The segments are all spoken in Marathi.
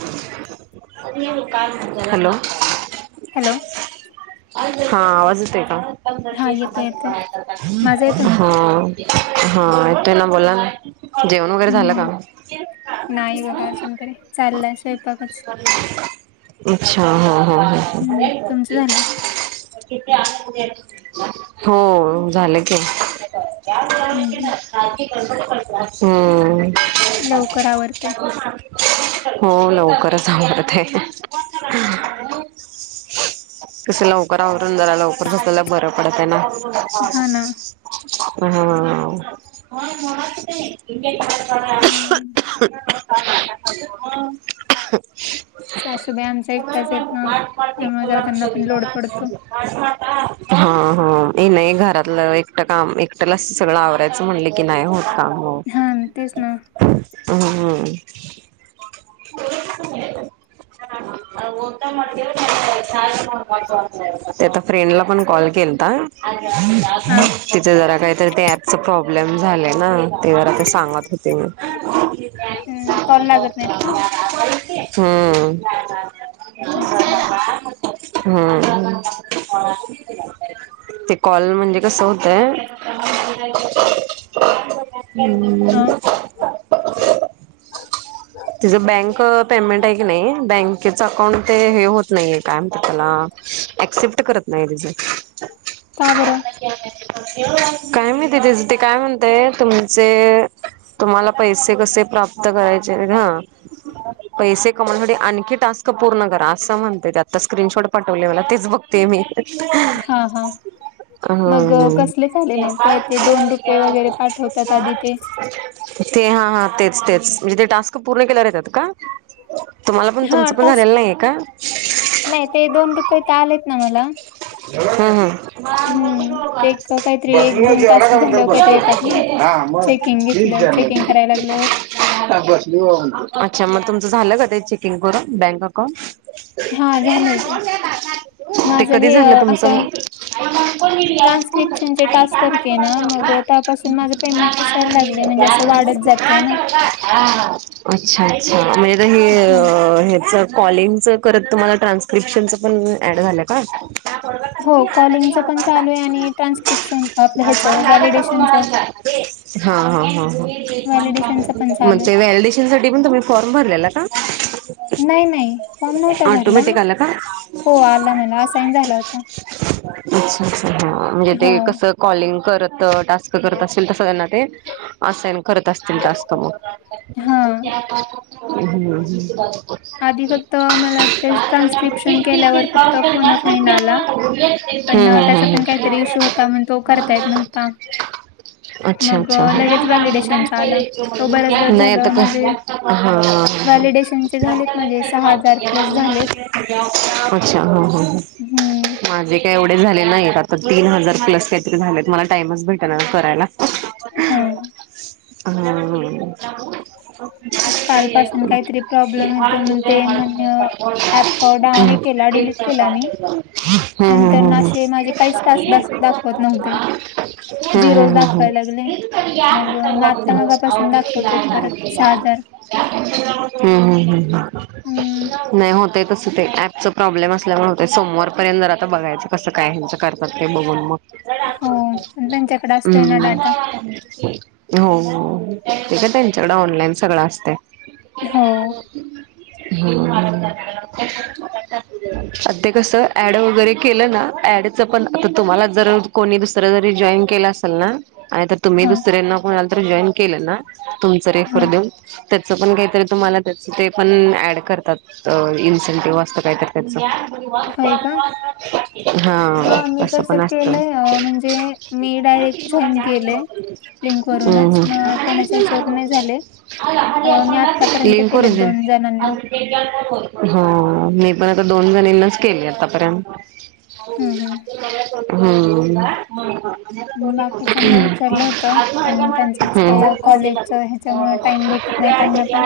हॅलो [unintelligible] हॅलो हा आवाजत आहेेत हा येतोय येतोय माझा येतोय हा [unintelligible] हा तो ना बोला जेवण वगैरे झालं का, हम्म मग नाही बघा अजून तरी, चाललंय स्वयंपाकच अच्छा, हा, हा, हा, हा हम्म तुमचं झालं हो झालं की [unintelligible] हम्म हम्म लवकर आवरते हम्म [unintelligible] हो लवकरच आवडते, कस लवकरआवरून जरा लवकर झपल्याला बरं पडत ना हा ना हा् [unintelligible] हम्म भण [unintelligible] सासूबाई आमच्या, एकटाच येत ना त्यामुळे जरा त्यांना पण लोड पडतो. हा ह नाही घरातलं एकट काम एकटला सगळं आवरायचं म्हणलं [unintelligible] के नाही होत आहो हा, तेच ना ह, हम्म् [unintelligible] ते आता फ्रेंडला पण कॉल केलता. हा तिच जरा काहीतरी ते ॲपच प्रॉब्लेम झालय ना. ते बला ते सांगत होती मग. हम्म, कॉल लागत नाहीत का हम्म. अच्छा. हम्म. ते कॉल म्हणजे कस होतय हम्म. हा तिचं बँक पेमेंट आहे की नाही बँकेच अकाउंट ते हे होत नाहीे काय म्हणत त्याला ॲक्सेप्ट करत नाही तिचं‌. का बर? काय माहिती तेचं ते काय म्हणतय तुमचे तुम्हाला पैसे कसे प्राप्त करायचे हा. [inaudible] पैसे कमवण्यासाठी आणखी टास्क पूर्ण करा असं म्हणत ते आता स्क्रीनशॉट पाठवले मला तेच बघते मी. [inaudible] हा हा मग हम्म अ, हम्म. कसले झाले नाहीत काय ते दोन रुपये वगैरे पाठवतात आधी ते ते हा हा तेच तेच म्हणजे ते टास्क पूर्ण केल्यावर येतात का? तुम्हाला पण हा तुमचं पण टास्क झालेलं नाहीये का? नाही ते दोन रुपये ते आलेत ना मला. [unintelligible] हम्म ते एक काहीतरी एक दोन तास झाल्यावर काहीतरी येतात ना चेकिंग घेतलं चेकिंग करायला लागल्यावर [unintelligible] अच्छा मग तुमच झालं का ते चेकिंग करून बँक अ हा झालंय ते ते माझं कधी हे झालं अ, तुमचं असं मग? ट्रान्स्क्रिप्शनचे टास्क करते ना मग त्यापासून माझं पेमेंट दिसायला लागले म्हणजे असं [unintelligible] वाढत जातंय ना अच्छा अच्छा मजे ते हे हा हेच कॉलिंगच करत तुम्हाला ट्रान्स्क्रिप्शनचं पण ऍड झालं का? हो कॉलिंगचं पण चालू आहे आणि [unintelligible] ट्रान्स्क्रिप्शन आपलं हा ह्याचं व्हॅलिडेशनचं हा हा ह व्हॅलिडेशनचं पण मग चालू ते आहे वॅलिडे डीपण तुम्ही फॉर्म भरलेला का? नाही नाही फॉर्म नव्हता भरला ऑटोमॅटिक आला का? हो आला मला असाईन झाला होता. अच्छा हा हा म्हणजे ते हो कसं? कॉलिंग करत टास्क करत असतील तस त्यांना ते असाइन करत असतील टास्क मग. ह हम्म. हा [unintelligible] आधी फक्त मला वाटतंय ट्रान्स्क्रिप्शन केल्यावर फक्त फोन अ फ्रेंड आला. पण हम्म अ, हम्म त्याचा हम्म. पण काहीतरी इश्यू होता म्हणून तो करता येत नव्हता. अच्छा मग अच्छा अ, हम लगेच व्हॅलिडेशनचा आला. तो बराच दिवस नाही झालं कस माझे हा. व्हॅलिडेशनचे झालेत माझे सहा हजार प्लस झालेत. अच्छा हम्म हम्म हम्म हम्म माझे का एवढे झाले नाहीत आता तीन हजार प्लस काहीतरी झालेत मला टाइमच भेटणा अग करायला. हा. हम्म हम्म. ते कालपासून [unintelligible] काहीतरी प्रॉब्लेम येतोय म्हण ते हम्म म्हण ऍप हम्म डाव हे केला डिलीट केला हम्म मी. नंतर हम्म. ना असे माझे काहीच टास्क हम्म दाखवत नव्हते. हम्म झिरोज दाखवायला लागले. हम्म मग म आता हम्म मगापासून दाखवतेत परत अच्छा. [inaudible] सहा हजार. ह, ह, ह, ह. हम्म. नाही होतय तसं ते. ऍपच प्रॉब्लेम असल्यामुळे होतय. सोमवारपर्यंत जर आता बघायचं. कसं काय हेंच कर तय बघून मग. हो पण त्यांच्याकडे असतोय ना हम्म. डाटा हो. ते का त्यांच्याकड, ऑनलाईन सगळं असतय. हो. हं. आ ते कसं, ऍड वगैरे केलं ना? ऍड च पण आ तुम्हाला जर, कोणी दुसरं जरी जॉईन केलं असेल ना आणि तर तुम्ही हा दुसऱ्यांना कोणाला तर, जॉईन केलं ना. तुमच हा रेफर देऊन त्याचं पण काहीतरी तुम्हाला त्याच, ते पण ऍड करतात. इन्सेंटिव्ह असतं काहीतरी त्याचं. होय का हा. मी तस तसं पण असतं. केलंय अ, म्हणजे मी [inaudible] डायरेक्ट जॉईन केलंय लिंक हम् वरूनच हम. मग कोणाच्या ह्याच्यावरून [inaudible] नाही झाले अ, मी आतापर्यंत केलेत दोन जणांना हो. मी पण आता दोन जनींनाच केले, आतापर्यंत. [inaudible] हम्म हम्. हम्म बाकीच्यांना विचारलं होतं पण [inaudible] हम्, त्यांचंच हम्. काही कॉलेजच [inaudible] ह्याच्यामुळे टाइम भेटत नाही त्यांना पण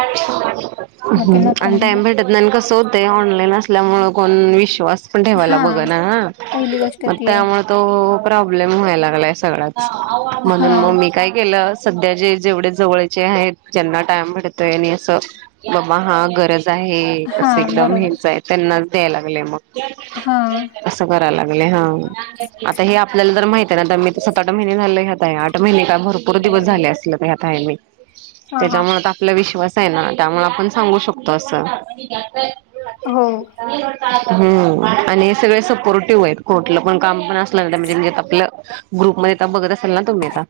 मग ते हम् नको आणि म्हणले टाईम भेट त नाही. कसं होतय. ऑनलाईन असल्यामुळ, कोण विश्वास पण ठेवायला हा बघ ना. ह. पहिली गोष्ट मग ती आहे त्यामुळ तो प्रॉब्लेम व्हाय लागलाय सगळाच. हा म्हणून मग मी काय केलं? सध्या जे, जेवढे जवळचे आहेत. ज्यांना टाइम भेडतोय. आणि असं, बाबा हा गरज आहे. हा असं एकदम बरोबर हेंचय. त्यांनाच, द्याय लागले मग. हा. असं करायला लागले. हा. आता हे आपल्याला जर माहितय ना. तर मी सत - आठ महिने झाले. त्यात ताय. हे आठ महिने का भरपूर दिवस झाले असल. तर ह्यात हाय मी. हा हा त्याच्यामुळे त आपला विश्वासय ना. त्यामुळे आपण सांगू शकतो असं. हो. हम्म. आणि सगळे सपोर्टिव्हयत. कोठलं पण काम पण असलं त्यान म्हणजे, आपलं. ग्रुपमध्ये ता बघत असाल ना, तुम्ही आता.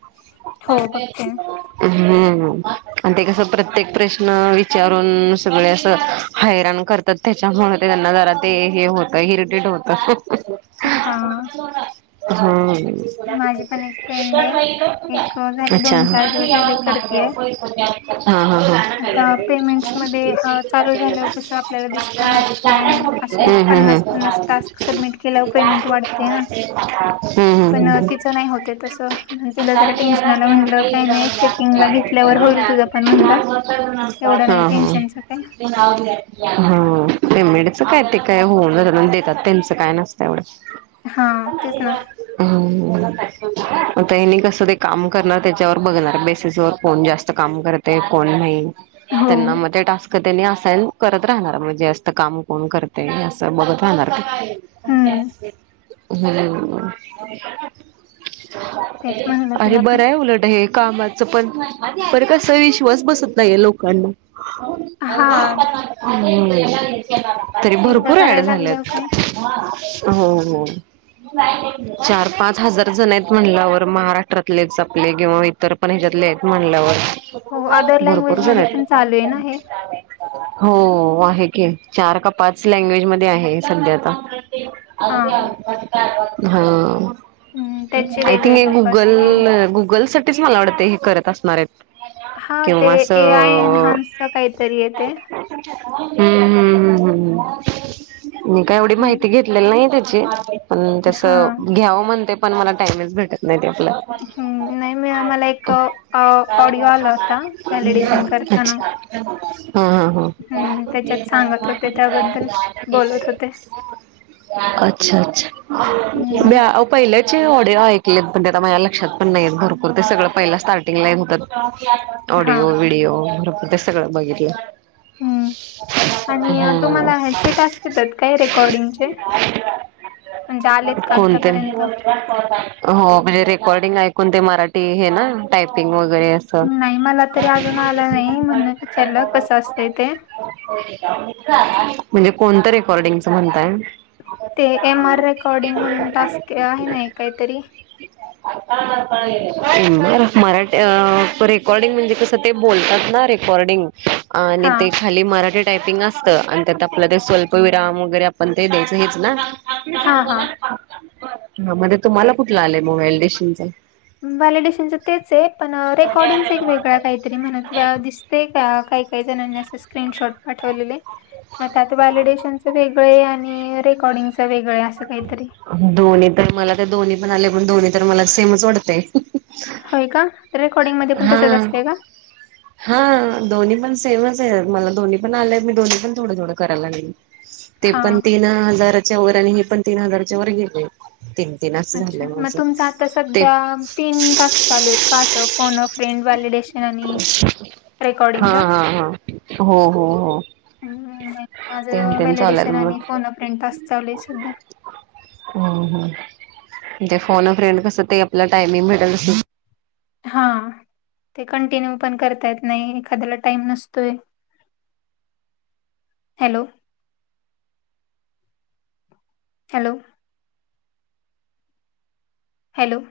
हो बघते हं. ते कसं प्रत्येक प्रश्न, विचारून सगळे असं हैराण करत त. त्याच्यामुळे ते त्यांना जरा, ते हे होतं. इरिटेट होतं. हा माझी पण एक फ्रेंड [unintelligible] हा. आहे एक अ, झाले अच्छा. दोन चार दिवस झाले करतेय हा, आता हा, पेमेंट्स मध्ये हा. अ, चालू झाल्यावर कसं [unintelligible] आपल्याला दिसतं ना हम्म, की असे हम्म, पन्नास पन्नास हम्. टास्क सबमिट केल्यावर हम्म, पेमेंट वाढते ना हम्म, हम्म, पण अ, तिचं नाही होते ह. [inaudible] तसं म्हणून तिला हा, जरा टेन्शन आलं म्हणलं काही नाही चेकिंगला घेतल्यावर होईल तुझं पण म्हणलं एवढं नाही हो. टेन्शनच काय हा. पेमेडच काय? ते काय होऊन देतात. त्यांचं काय नसतं एवढं. हा तेच ना [inaudible] हो. आता हेनी कसं? ते काम करणार, त्याच्यावर बघणार. बेसेसवर. कोण जास्त काम करते? कोण नाही? हो त्यांना म ते टास्क त्यांनी असाइन करत राहणार. म्हणजे जास्त काम कोण करतय? असं बघत राहणार. [unintelligible] हम्. [inaudible] हम्म तेच म्हणलं अरे तिला पण बरंय. उलट हे कामाचं पण. बर कस विश्वास बसत नाहीय लोकांना. हा हम्म. तरी एकदा भरपूर ऍड करायला झालेत. लागल्यावर काय हम्म- हम्म. चार पाच हजार जण आहेत. म्हणल्यावर महाराष्ट्रातलेच आपले किंवा इतर पण ह्याच्यातले आहेत. म्हटल्यावर हो अदर भरपूर लँग्वेज जण मध्ये ये. पण चालू आहे ना हे हो आहे की चार का पाच लँग्वेज मध्ये आहे सध्याता. हा हा. हम्म, त्याचे आय थिंक वेगळे हे लोक असतील. गुगल गुगल साठीच मला वाटत हे करत असणार आहेत. हा ते किंवा ए आय असं एनहान्सच काहीतरी आहे ते. हम्म - हम्म - हम्म - हम्म- हम्म. मी का एवढी हम्म, माहिती घेतलेली नाही त्याची पण त्यास हा. घ्यावं म्हणते. पण मला टाईमच भेटत नाही तेवढा. हम्म नाही म मला एक ऑडिओ [inaudible] आला होता अच्छा व्हॅलिडेशन करताना. हा - हम्म, हा त्याच्यात सांगत होते - त्याबद्दल हा. बोलत होते. [inaudible] अच्छा- अच्छा हम्म, ब पहिल्याचे ऑडिओ ऐकले म्हण माझ्या लक्षात ण नाही भरपर तेगं पहिला स्टार्ट लाईन होतात हा. ऑडिओ व्हिडिओ बरोबर ते सगळं बघितल. हम्म. आणि तुम्हाला ह्याचे हम्म टास्क येतात काय रेकॉर्डिंगचे? म्हणजे आलेत का कोणते आतापर्यंत? हो म्हणजे रेकॉर्डिंग ऐकून ते मराठी हे ना टायपिंग वगैरे अस [inaudible] नाही मला तरी अजून आला नाही म्हणून विचारलं कसं असतंय ते. म्हणजे कोणतं रेकॉर्डिंगच म्हणताय. [inaudible] [inaudible] ते एम आर रेकॉर्डिंग म्हणून टास्क आहे ना एक काहीतरी? मराठी रेकॉर्डिंग म्हणजे कसं ते बोलतात ना रेकॉर्डिंग आणि हा. ते खाली मराठी टायपिंग असत आणि त्यात आपलं ते स्वल्प विराम वगैरे आपण ते द्यायचं हेच ना? हा -हा. हा मण तुम्हाला कुठला आलाय व्हॅलिडेशनच? व्हॅलिडेशनच तेच आहे पण रेकॉर्डिंग एक वेगळ्या काही तरी मनात व दिसतेय का काही- काही जणांनी असं स्क्रीनशॉट पाठवलेले. मग आता व्हॅलिडेशनच वेगळं आहे आणि रेकॉर्डिंगचं वेगळं अस काहीतरी. दोन्ही तर मला तर दोन्ही पण आले पण दोन्ही तर मला सेमच वाटतेय. होय का तर रेकॉर्डिंग मध्ये पण तसच असते का? हा दोन्ही पण सेमच आहे. मला दोन्ही पण आलेय मी दोन्ही पण थोडं- थोडं करायला लागली. ते हा पण तीन हजाराच्या वर आणि हे पण तीन हजारच्या वर गेले तीन- तीन असं अच्छा झालंय मग माझं तुमच आता ते सध्या तीन टास्क चालू आहेत का असं फोना फ्रेंड वॉलिडेश ना आणि हा- रेकॉर्डिंगचा हा - हा. हो - हो - हो. हम्म नाही तेन माझं तेन चालेल व्हॅलिडेशन मग. आणि फोना फ्रेंड टास्क चालू आहे सध्या. हम्म - हम्म. म्हणजे फोन फ्रेंड कस ते आपला टायमिंग भेटल अस? हा. ते कंटिन्यू पण करता येत नाही. एखाद्याला टाइम नसतोय. हॅलो. हॅलो. हॅलो